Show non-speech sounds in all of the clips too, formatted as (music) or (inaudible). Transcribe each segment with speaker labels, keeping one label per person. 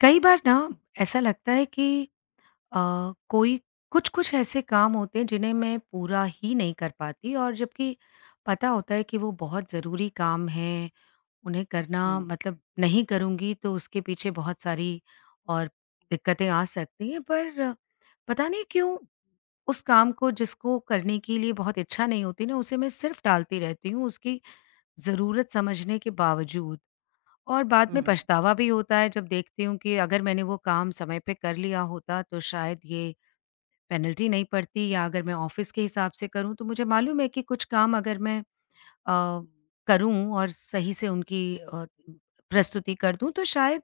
Speaker 1: कई बार ना ऐसा लगता है कि अ, कोई कुछ कुछ ऐसे काम होते हैं जिन्हें मैं पूरा ही नहीं कर पाती और जबकि पता होता है कि वो बहुत ज़रूरी काम है। उन्हें करना
Speaker 2: हुँ,
Speaker 1: मतलब नहीं करूँगी तो उसके पीछे बहुत सारी और दिक्कतें आ सकती हैं, पर पता नहीं क्यों उस काम को जिसको करने के लिए बहुत इच्छा नहीं होती ना, उसे मैं सिर्फ टालती रहती हूँ, उसकी ज़रूरत समझने के बावजूद। और बाद
Speaker 2: हुँ,
Speaker 1: में पछतावा भी होता है जब देखती हूँ कि अगर मैंने वो काम समय पे कर लिया होता तो शायद ये पेनल्टी नहीं पड़ती। या अगर मैं ऑफिस के हिसाब से करूँ तो मुझे मालूम है कि कुछ काम अगर मैं अ, करूँ और सही से उनकी प्रस्तुति कर दूँ तो शायद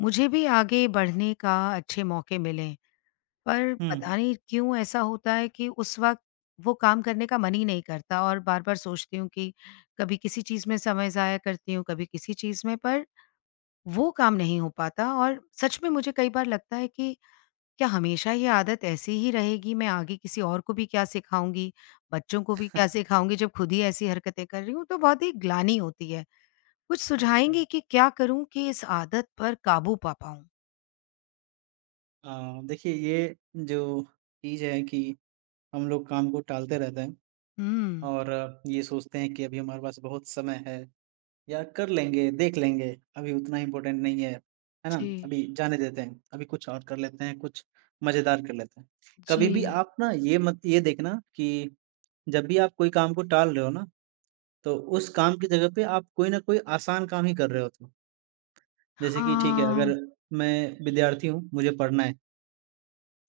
Speaker 1: मुझे भी आगे बढ़ने का अच्छे मौके मिलें। पर
Speaker 2: हुँ।
Speaker 1: पता नहीं क्यों ऐसा होता है कि उस वक़्त वो काम करने का मन ही नहीं करता, और बार-बार सोचती हूँ कि कभी किसी चीज़ में समय ज़ाया करती हूँ, कभी किसी चीज़ में, पर वो काम नहीं हो पाता। और सच में मुझे कई बार लगता है कि क्या हमेशा ये आदत ऐसी ही रहेगी? मैं आगे किसी और को भी क्या सिखाऊँगी, बच्चों को भी क्या
Speaker 2: (laughs)
Speaker 1: सिखाऊँगी जब खुद ही ऐसी हरकतें कर रही हूँ, तो बहुत ही ग्लानि होती है। कुछ
Speaker 2: अच्छा।
Speaker 1: सुझाएँगे कि क्या करूँ कि इस आदत पर काबू पा पाऊँ?
Speaker 2: देखिए ये जो चीज़ है कि हम लोग काम को टालते रहते हैं
Speaker 1: हुँ।
Speaker 2: और ये सोचते हैं कि अभी हमारे पास बहुत समय है या कर लेंगे, देख लेंगे, अभी उतना इम्पोर्टेंट नहीं है, है ना?
Speaker 1: जी,
Speaker 2: अभी जाने देते हैं, अभी कुछ और कर लेते हैं, कुछ मज़ेदार कर लेते हैं। कभी भी
Speaker 1: जी।
Speaker 2: आप ना ये मत ये देखना कि जब भी आप कोई काम को टाल रहे हो ना, तो उस काम की जगह पे आप कोई न कोई आसान काम ही कर रहे होते हो। जैसे कि ठीक है,
Speaker 1: हाँ,
Speaker 2: अगर मैं विद्यार्थी हूँ, मुझे पढ़ना है,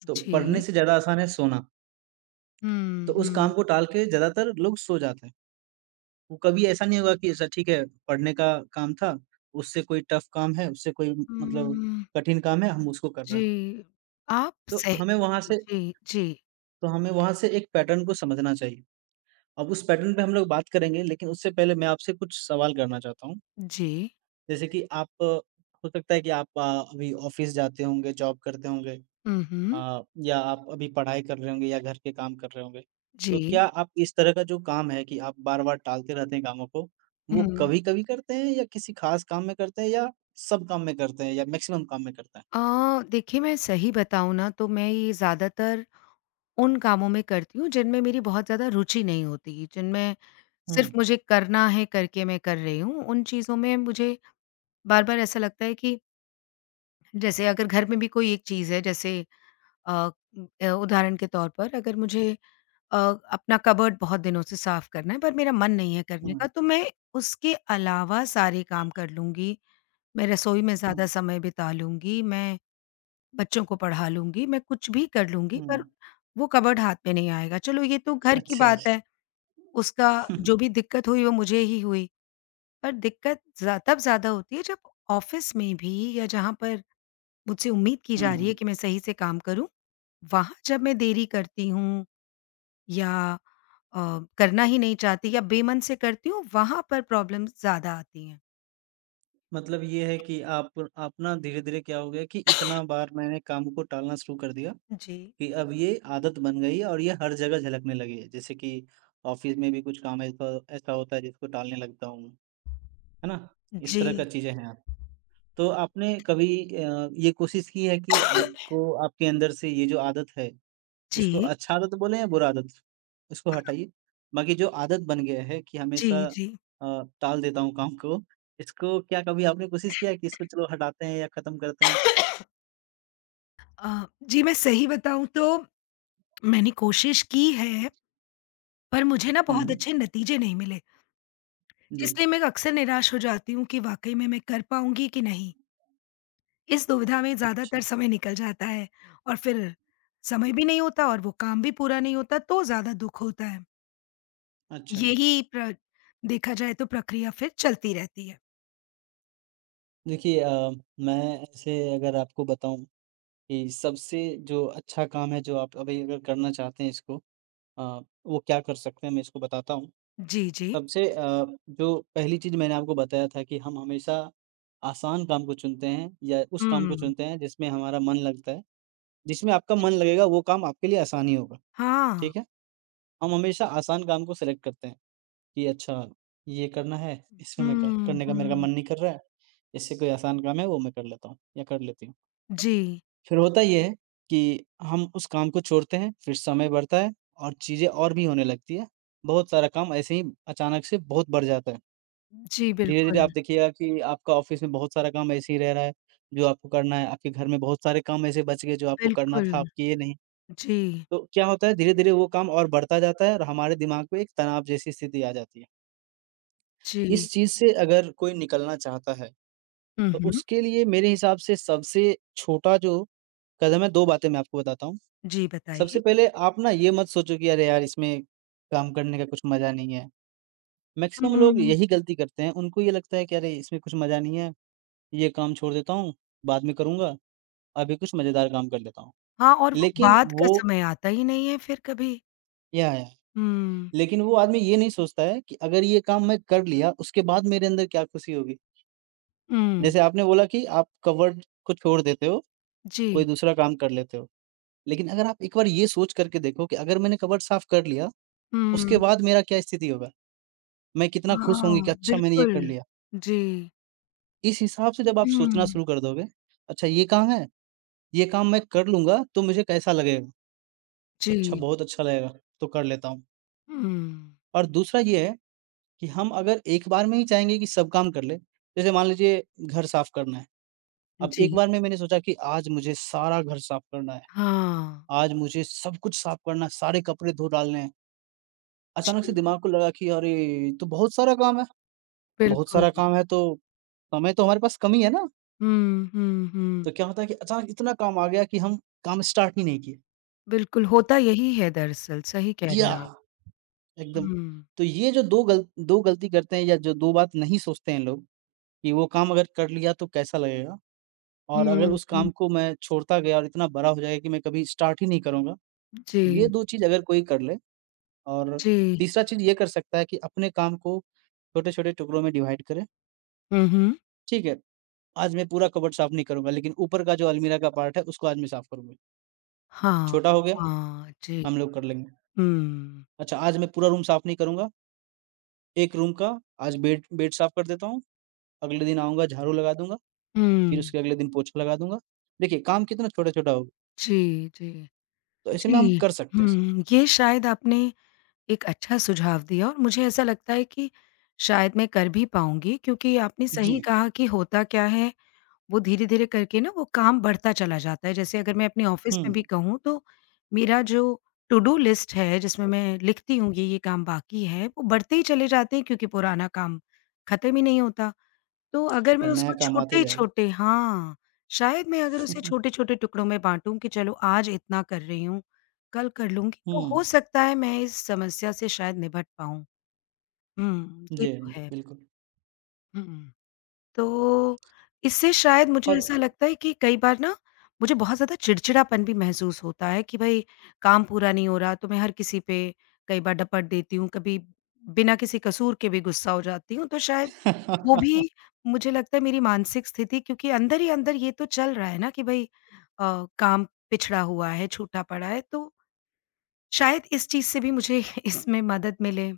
Speaker 2: तो पढ़ने
Speaker 1: जी।
Speaker 2: से ज़्यादा आसान है सोना।
Speaker 1: हुँ,
Speaker 2: तो उस काम
Speaker 1: हुँ।
Speaker 2: को टाल के ज़्यादातर लोग सो जाते हैं। वो कभी ऐसा नहीं होगा कि ऐसा ठीक है, पढ़ने का काम था, उससे कोई टफ़ काम है, उससे कोई मतलब
Speaker 1: हुँ,
Speaker 2: कठिन काम है, हम उसको कर रहे
Speaker 1: जी।
Speaker 2: हैं।
Speaker 1: आप
Speaker 2: तो
Speaker 1: सही
Speaker 2: हमें वहाँ से
Speaker 1: जी, जी,
Speaker 2: तो हमें वहाँ से एक पैटर्न को समझना चाहिए। अब उस पैटर्न पे हम लोग बात करेंगे, लेकिन उससे पहले मैं आपसे कुछ सवाल करना चाहता हूँ।
Speaker 1: जी।
Speaker 2: जैसे कि आप हो सकता है कि आप अभी ऑफ़िस जाते होंगे, जॉब करते होंगे।
Speaker 1: हुँ, हुँ।
Speaker 2: या आप अभी पढ़ाई कर रहे होंगे या घर के काम कर रहे होंगे,
Speaker 1: जी।
Speaker 2: तो क्या आप इस तरह का जो काम है कि आप बार-बार टालते रहते हैं कामों को, वो
Speaker 1: हुँ।
Speaker 2: कभी-कभी करते हैं या किसी ख़ास काम में करते हैं या सब काम में करते हैं या मैक्सिमम काम में करते हैं?
Speaker 1: अ, देखिए मैं सही बताऊँ ना तो मैं ये ज़्यादातर उन कामों में करती हूँ जिनमें मेरी बहुत ज़्यादा रुचि नहीं होती, जिनमें सिर्फ़
Speaker 2: हुँ,
Speaker 1: मुझे करना है करके मैं कर रही हूँ। उन चीज़ों में मुझे बार-बार ऐसा लगता है कि जैसे अगर घर में भी कोई एक चीज़ है, जैसे अ उदाहरण के तौर पर अगर मुझे अ, अपना कबर्ड बहुत दिनों से साफ़ करना है पर मेरा मन नहीं है करने
Speaker 2: हुँ,
Speaker 1: का, तो मैं उसके अलावा सारे काम कर लूँगी। मैं रसोई में
Speaker 2: हुँ,
Speaker 1: ज़्यादा समय बिता लूँगी, मैं बच्चों को पढ़ा लूँगी, मैं कुछ भी कर लूँगी,
Speaker 2: हुँ।
Speaker 1: पर वो कबर्ड हाथ में नहीं आएगा। चलो ये तो घर की
Speaker 2: अच्छा,
Speaker 1: बात है,
Speaker 2: अच्छा।
Speaker 1: उसका जो भी
Speaker 2: (laughs)
Speaker 1: दिक्कत हुई वो मुझे ही हुई। पर दिक्कत ज़्या तब ज़्यादा होती है जब ऑफ़िस में भी या जहाँ पर मुझसे उम्मीद की जा रही
Speaker 2: हुँ,
Speaker 1: है कि मैं सही से काम करूँ, वहाँ जब मैं देरी करती हूँ या करना ही नहीं चाहती या बेमन से करती हूँ, वहाँ पर प्रॉब्लम्स ज़्यादा आती हैं।
Speaker 2: मतलब ये है कि आप ना धीरे-धीरे क्या हो गया कि इतना बार मैंने काम को टालना शुरू कर दिया
Speaker 1: जी,
Speaker 2: कि अब ये आदत बन गई है और ये हर जगह झलकने लगी है। जैसे कि ऑफ़िस में भी कुछ काम ऐसा ऐसा होता है जिसको टालने लगता हूँ। है ना? इस तरह का
Speaker 1: जी,
Speaker 2: चीज़ें हैं। तो आपने कभी ये कोशिश की है कि आपको आपके अंदर से ये जो आदत है, इसको
Speaker 1: जी,
Speaker 2: अच्छा आदत बोलें या बुरा आदत? इसको हटाइए। बाकी जो आदत बन गया है कि
Speaker 1: जी,
Speaker 2: हमेशा
Speaker 1: जी। जी
Speaker 2: अ, टाल देता हूँ काम को, इसको क्या कभी आपने कोशिश किया है कि इसको चलो हटाते हैं या खत्म करते हैं?
Speaker 1: जी मैं सही बताऊँ तो मैंने कोशिश की है, पर मुझे ना
Speaker 2: हुँ,
Speaker 1: बहुत
Speaker 2: हुँ।
Speaker 1: अच्छे नतीजे नहीं मिले,
Speaker 2: जी।
Speaker 1: इसलिए मैं अक्सर निराश हो जाती हूँ कि वाक़ई में मैं कर पाऊँगी कि नहीं। इस दुविधा में
Speaker 2: अच्छा,
Speaker 1: ज़्यादातर समय निकल जाता है, और फिर समय भी नहीं होता और वो काम भी पूरा नहीं होता, तो ज़्यादा दुःख होता है।
Speaker 2: अच्छा।
Speaker 1: यही प्र देखा जाए तो प्रक्रिया फिर चलती रहती है।
Speaker 2: देखिए मैं ऐसे अगर आपको बताऊँ कि सबसे जो अच्छा काम है जो आप अभी अगर करना चाहते हैं इसको अ, वो क्या कर सकते हैं मैं इसको बताता हूँ।
Speaker 1: जी, जी।
Speaker 2: सबसे जो पहली चीज़ मैंने आपको बताया था कि हम हमेशा आसान काम को चुनते हैं या उस काम को
Speaker 1: हुँ।
Speaker 2: चुनते हैं जिसमें हमारा मन लगता है। जिसमें आपका
Speaker 1: जी।
Speaker 2: मन लगेगा वो काम आपके लिए आसान ही होगा,
Speaker 1: हाँ।
Speaker 2: ठीक है? हम हमेशा आसान काम को सेलेक्ट करते हैं कि अच्छा ये करना है इसमें मैं कर
Speaker 1: हुँ,
Speaker 2: करने का मेरे का
Speaker 1: हुँ।
Speaker 2: मन नहीं कर रहा है। इससे कोई आसान काम है वो मैं कर लेता हूँ या कर लेती हूँ।
Speaker 1: जी।
Speaker 2: फिर होता ये है कि हम उस काम को छोड़ते हैं, फिर समय बढ़ता है और चीज़ें और भी होने लगती है। बहुत सारा काम ऐसे ही अचानक से बहुत बढ़ जाता है।
Speaker 1: जी,
Speaker 2: धीरे-धीरे
Speaker 1: बिल्कुल,
Speaker 2: आप देखिएगा कि आपका ऑफ़िस में बहुत सारा काम ऐसे ही रह रहा है, जो आपको करना है। आपके घर में बहुत सारे काम ऐसे बच गए जो आपको करना
Speaker 1: बिल्कुल।
Speaker 2: था, आप किए नहीं।
Speaker 1: जी,
Speaker 2: तो क्या होता है धीरे-धीरे वो काम और बढ़ता जाता है और हमारे दिमाग में एक तनाव जैसी स्थिति आ जाती है।
Speaker 1: जी।
Speaker 2: इस चीज़ से अगर कोई निकलना चाहता है,
Speaker 1: हुँ,
Speaker 2: तो
Speaker 1: हुँ।
Speaker 2: उसके लिए मेरे हिसाब से सबसे छोटा जो कदम है 2 बातें मैं आपको बताता हूँ।
Speaker 1: जी,
Speaker 2: सबसे
Speaker 1: बताइए।
Speaker 2: पहले आप ना ये मत सोचो कि अरे यार इसमें काम करने का कुछ मज़ा नहीं है। मैक्सिमम लोग
Speaker 1: हुँ।
Speaker 2: यही गलती करते हैं, उनको ये लगता है कि अरे इसमें कुछ मज़ा नहीं है, ये काम छोड़ देता हूँ, बाद में करूँगा, अभी कुछ मज़ेदार काम कर लेता हूँ।
Speaker 1: हाँ, और वो
Speaker 2: लेकिन
Speaker 1: बाद का
Speaker 2: वो
Speaker 1: समय आता ही नहीं है फिर कभी।
Speaker 2: या, या
Speaker 1: हुँ,
Speaker 2: लेकिन वो आदमी ये नहीं सोचता है कि अगर ये काम मैं कर लिया उसके बाद मेरे अंदर क्या खुशी होगी।
Speaker 1: हुँ,
Speaker 2: जैसे आपने बोला कि आप कवर्ड को छोड़ देते हो,
Speaker 1: जी,
Speaker 2: कोई दूसरा काम कर लेते हो। लेकिन अगर आप एक बार ये सोच करके देखो कि अगर मैंने कवर्ड साफ़ कर लिया, उसके
Speaker 1: हुँ,
Speaker 2: बाद मेरा क्या स्थिति होगा? मैं कितना खुश होंगी
Speaker 1: हाँ,
Speaker 2: कि अच्छा मैंने ये
Speaker 1: बिल्कुल।
Speaker 2: कर लिया।
Speaker 1: जी,
Speaker 2: इस हिसाब से जब आप सोचना
Speaker 1: हुँ,
Speaker 2: शुरू कर दोगे, अच्छा ये काम है, ये काम मैं कर लूँगा तो मुझे कैसा लगेगा? अच्छा
Speaker 1: जी,
Speaker 2: बहुत अच्छा लगेगा, तो कर लेता हूँ।
Speaker 1: हुँ,
Speaker 2: और दूसरा ये है कि हम अगर एक बार में ही चाहेंगे कि सब काम कर लें, जैसे मान लीजिए घर साफ करना है, अब
Speaker 1: जी,
Speaker 2: एक बार में मैंने सोचा कि आज मुझे सारा घर साफ करना है,
Speaker 1: हाँ,
Speaker 2: आज मुझे सब कुछ साफ करना है, सारे कपड़े धो डालने हैं। अचानक से
Speaker 1: जी,
Speaker 2: दिमाग को लगा कि अरे! ये तो बहुत सारा काम है, बहुत
Speaker 1: बिल्कुल।
Speaker 2: सारा काम है तो समय तो हमारे पास कम ही है ना।
Speaker 1: हुँ, हुँ, हुँ,
Speaker 2: तो क्या होता है कि अचानक इतना काम आ गया कि हम काम स्टार्ट ही नहीं किए।
Speaker 1: बिल्कुल होता यही है दरअसल, सही कह रहे
Speaker 2: किया
Speaker 1: हैं आप।
Speaker 2: एकदम।
Speaker 1: हुँ,
Speaker 2: तो ये जो 2 गलती करते हैं या जो 2 बात नहीं सोचते हैं लोग कि वो काम अगर कर लिया तो कैसा लगेगा और
Speaker 1: हुँ,
Speaker 2: अगर उस
Speaker 1: हुँ,
Speaker 2: काम को मैं छोड़ता गया और इतना बड़ा हो जाएगा कि मैं कभी स्टार्ट ही नहीं करूँगा। ये
Speaker 1: जी,
Speaker 2: 2 चीज़ अगर कोई कर ले और
Speaker 1: जी,
Speaker 2: तीसरा चीज़ ये कर सकता है कि अपने काम को छोटे-छोटे टुकड़ों में डिवाइड करें।
Speaker 1: हुँ, हुँ,
Speaker 2: ठीक है, आज मैं पूरा कबर्ड साफ नहीं करूँगा लेकिन ऊपर का जो अलमीरा का पार्ट है उसको आज मैं साफ करूँगा।
Speaker 1: हाँ,
Speaker 2: छोटा हो गया,
Speaker 1: हाँ, जी,
Speaker 2: हम लोग कर लेंगे।
Speaker 1: हुँ,
Speaker 2: अच्छा आज मैं पूरा रूम साफ नहीं करूँगा, एक रूम का आज बेड बेड साफ कर देता हूँ, अगले दिन आऊँगा झाड़ू लगा दूँगा, फिर
Speaker 1: हुँ,
Speaker 2: उसके अगले दिन पोछा लगा दूँगा। देखिए काम कितना छोटा-छोटा होगा,
Speaker 1: जी, जी।
Speaker 2: तो ऐसे में हम
Speaker 1: जी।
Speaker 2: कर सकते हैं इसको।
Speaker 1: हुँ, ये शायद आपने एक अच्छा सुझाव दिया और मुझे ऐसा लगता है कि शायद मैं कर भी पाऊँगी, क्योंकि आपने सही
Speaker 2: जी।
Speaker 1: कहा कि होता क्या है, वो धीरे-धीरे करके ना वो काम बढ़ता चला जाता है। जैसे अगर मैं अपने ऑफ़िस
Speaker 2: हुँ,
Speaker 1: में भी कहूँ तो मेरा जो टू डू लिस्ट है जिसमें मैं लिखती हूँ ये काम बाकी है, वो बढ़ते ही चले जाते हैं क्योंकि पुराना काम खत्म ही नहीं होता। तो अगर
Speaker 2: और
Speaker 1: मैं
Speaker 2: नया
Speaker 1: उसको
Speaker 2: काम आते जाएगा।
Speaker 1: छोटे-छोटे, हाँ, शायद मैं अगर उसे
Speaker 2: (laughs)
Speaker 1: छोटे-छोटे टुकड़ों में बाँटूँ कि चलो आज इतना कर रही हूँ, कल कर लूँगी,
Speaker 2: हुँ,
Speaker 1: तो हो सकता है मैं इस समस्या से शायद निपट पाऊँ। हुँ, ये
Speaker 2: जी,
Speaker 1: तो है।
Speaker 2: बिल्कुल।
Speaker 1: हुँ। तो इससे शायद मुझे
Speaker 2: और
Speaker 1: ऐसा लगता है कि कई बार ना मुझे बहुत ज़्यादा चिड़चिड़ापन भी महसूस होता है कि भई काम पूरा नहीं हो रहा, तो मैं हर किसी पे कई बार डपट देती हूँ, कभी बिना किसी कसूर के भी गुस्सा हो जाती हूँ, तो शायद वो
Speaker 2: (laughs)
Speaker 1: भी, मुझे लगता है, मेरी मानसिक स्थिति क्योंकि अंदर ही अंदर ये तो चल रहा है ना कि भई काम पिछड़ा हुआ है, छूटा पड़ा है, तो शायद इस चीज़ से भी मुझे (laughs) इसमें मदद मिले।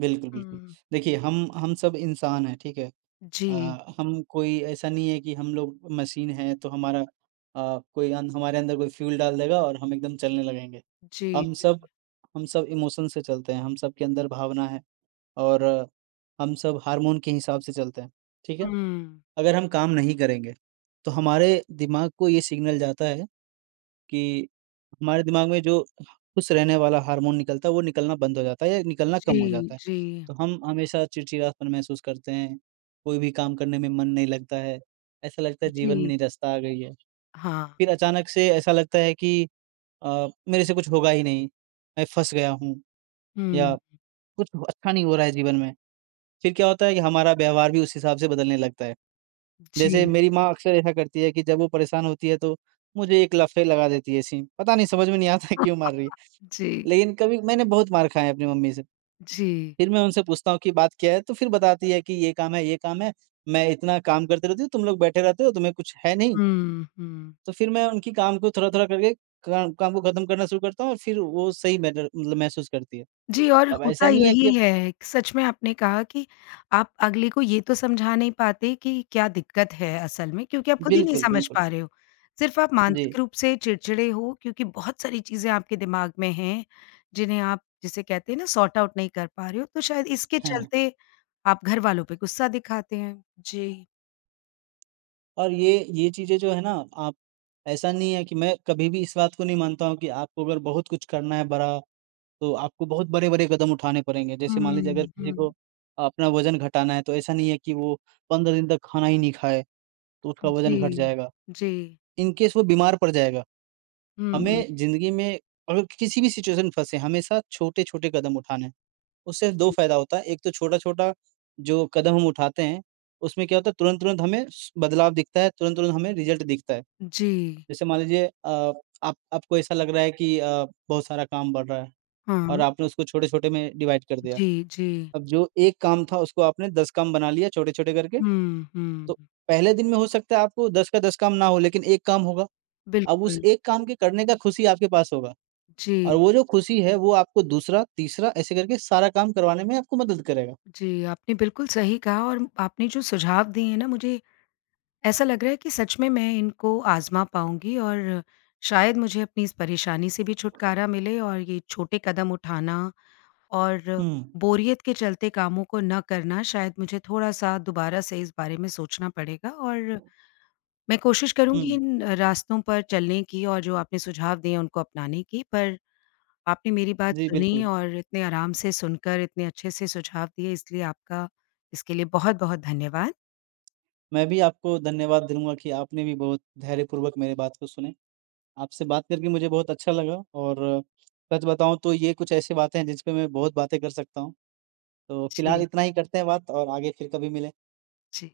Speaker 2: बिल्कुल, बिल्कुल।
Speaker 1: हुँ।
Speaker 2: देखिए हम सब इंसान हैं, ठीक है?
Speaker 1: जी,
Speaker 2: हम कोई ऐसा नहीं है कि हम लोग मशीन हैं तो हमारा कोई अन हमारे अंदर कोई फ्यूल डाल देगा और हम एकदम चलने लगेंगे।
Speaker 1: जी,
Speaker 2: हम
Speaker 1: जी।
Speaker 2: सब हम सब इमोशन से चलते हैं, हम सब के अंदर भावना है और हम सब हार्मोन के हिसाब से चलते हैं, ठीक है?
Speaker 1: हुँ।
Speaker 2: अगर हम काम नहीं करेंगे, तो हमारे दिमाग को ये सिग्नल जाता है कि हमारे दिमाग में जो खुश रहने वाला हार्मोन निकलता है, वो निकलना बंद हो जाता है या निकलना कम
Speaker 1: जी,
Speaker 2: हो जाता है।
Speaker 1: जी,
Speaker 2: तो हम हमेशा चिड़चिड़ापन महसूस करते हैं, कोई भी काम करने में मन नहीं लगता है, ऐसा लगता है जीवन में
Speaker 1: जी।
Speaker 2: निराशा आ गई है।
Speaker 1: हाँ।
Speaker 2: फिर अचानक से ऐसा लगता है कि मेरे से कुछ होगा ही नहीं, मैं फँस गया हूँ या
Speaker 1: हुँ,
Speaker 2: कुछ अच्छा नहीं हो रहा है जीवन में। फिर क्या होता है कि हमारा व्यवहार भी उस हिसाब से बदलने लगता है। जैसे
Speaker 1: जी।
Speaker 2: मेरी माँ अक्सर ऐसा करती है कि जब वो परेशान होती है तो मुझे एक लफ़े लगा देती है ऐसी, पता नहीं समझ में नहीं आता है क्यों मार रही है।
Speaker 1: (laughs) जी,
Speaker 2: लेकिन कभी मैंने बहुत मार खाया है अपनी मम्मी से।
Speaker 1: जी।
Speaker 2: फिर मैं उनसे पूछता हूँ कि बात क्या है? तो फिर बताती है कि ये काम है, मैं इतना काम करती रहती हूँ, तुम लोग बैठे रहते हो, तुम्हें कुछ है नहीं।
Speaker 1: हुँ, हुँ।
Speaker 2: तो फिर मैं उनकी काम को थोड़ा-थोड़ा करके काम काम को खत्म करना शुरू करता हूँ और फिर वो सही मैटर मतलब महसूस करती है।
Speaker 1: जी, और
Speaker 2: तब
Speaker 1: होता
Speaker 2: ऐसा नहीं है कि
Speaker 1: यही
Speaker 2: अब
Speaker 1: है। सच में आपने कहा कि आप अगले को ये तो समझा नहीं पाते कि क्या दिक्कत है असल में, क्योंकि आप खुद ही नहीं
Speaker 2: बिल्कुल,
Speaker 1: समझ
Speaker 2: बिल्कुल।
Speaker 1: पा रहे हो। सिर्फ़ आप मानसिक
Speaker 2: जी,
Speaker 1: रूप से चिड़चिड़े हो क्योंकि बहुत सारी चीज़ें आपके दिमाग में हैं, जिन्हें आप, जिसे कहते हैं ना, सॉर्ट आउट नहीं कर पा रहे हो, तो शायद इसके
Speaker 2: हाँ।
Speaker 1: चलते आप घर वालों पे गुस्सा दिखाते हैं। जी।
Speaker 2: और ये चीज़ें जो है ना आप ऐसा नहीं है कि मैं कभी भी इस बात को नहीं मानता हूँ कि आपको अगर बहुत कुछ करना है बड़ा तो आपको बहुत बड़े-बड़े कदम उठाने पड़ेंगे। जैसे मान लीजिए अगर
Speaker 1: हुँ,
Speaker 2: किसी को
Speaker 1: हुँ।
Speaker 2: अपना वज़न घटाना है, तो ऐसा नहीं है कि वो 15 दिन तक खाना ही नहीं खाए, तो उसका
Speaker 1: जी,
Speaker 2: वज़न घट जाएगा।
Speaker 1: जी।
Speaker 2: इन केस वो बीमार पड़ जाएगा।
Speaker 1: हुँ,
Speaker 2: हमें ज़िंदगी में अगर किसी भी सिचुएशन में फँसे, हमेशा छोटे-छोटे कदम उठाने हैं। उससे 2
Speaker 1: जी।
Speaker 2: फ़ायदा होता है, एक तो छोटा-छोटा जो कदम हम उठाते हैं, उसमें क्या होता है तुरंत-तुरंत हमें स बदलाव दिखता है, तुरंत-तुरंत हमें रिज़ल्ट दिखता है।
Speaker 1: जी,
Speaker 2: जैसे मान लीजिए आप आपको ऐसा लग रहा है कि बहुत सारा काम बढ़ रहा है और
Speaker 1: हाँ।
Speaker 2: आपने उसको छोटे-छोटे में डिवाइड कर दिया।
Speaker 1: जी, जी।
Speaker 2: अब जो एक काम था उसको आपने 10 काम बना लिया छोटे-छोटे करके,
Speaker 1: हुँ,
Speaker 2: तो
Speaker 1: हुँ।
Speaker 2: पहले दिन में हो सकता है आपको 10 का 10 काम ना हो लेकिन 1 काम होगा। अब उस
Speaker 1: बिल्कुल।
Speaker 2: 1 काम के करने का खुशी आपके पास होगा और
Speaker 1: जी,
Speaker 2: वो जो खुशी है वो आपको दूसरा, तीसरा ऐसे करके सारा काम करवाने में आपको मदद करेगा।
Speaker 1: जी, आपने बिल्कुल सही कहा, और आपने जो सुझाव दिए हैं ना, मुझे ऐसा लग रहा है कि सच में मैं इनको आज़मा पाऊँगी और शायद मुझे अपनी इस परेशानी से भी छुटकारा मिले। और ये छोटे कदम उठाना और
Speaker 2: हुँ,
Speaker 1: बोरियत के चलते कामों को ना करना, शायद मुझे थोड़ा-सा दोबारा से इस बारे में सोचना पड़ेगा। और मैं कोशिश करूँगी
Speaker 2: हुँ।
Speaker 1: इन रास्तों पर चलने की और जो आपने सुझाव दिए हैं उनको अपनाने की। पर आपने मेरी बात
Speaker 2: जी,
Speaker 1: सुनी
Speaker 2: बिल्कुल।
Speaker 1: और इतने आराम से सुनकर इतने अच्छे से सुझाव दिए, इसलिए आपका इसके लिए बहुत-बहुत धन्यवाद।
Speaker 2: मैं भी आपको धन्यवाद दूँगा कि आपने भी बहुत धैर्यपूर्वक मेरी बात को सुने। आपसे बात करके मुझे बहुत अच्छा लगा और सच बताऊँ तो ये कुछ ऐसी बातें हैं जिस पे मैं बहुत बातें कर सकता हूँ। तो फिलहाल
Speaker 1: जी,
Speaker 2: इतना ही करते हैं बात और आगे फिर कभी मिलें।
Speaker 1: जी।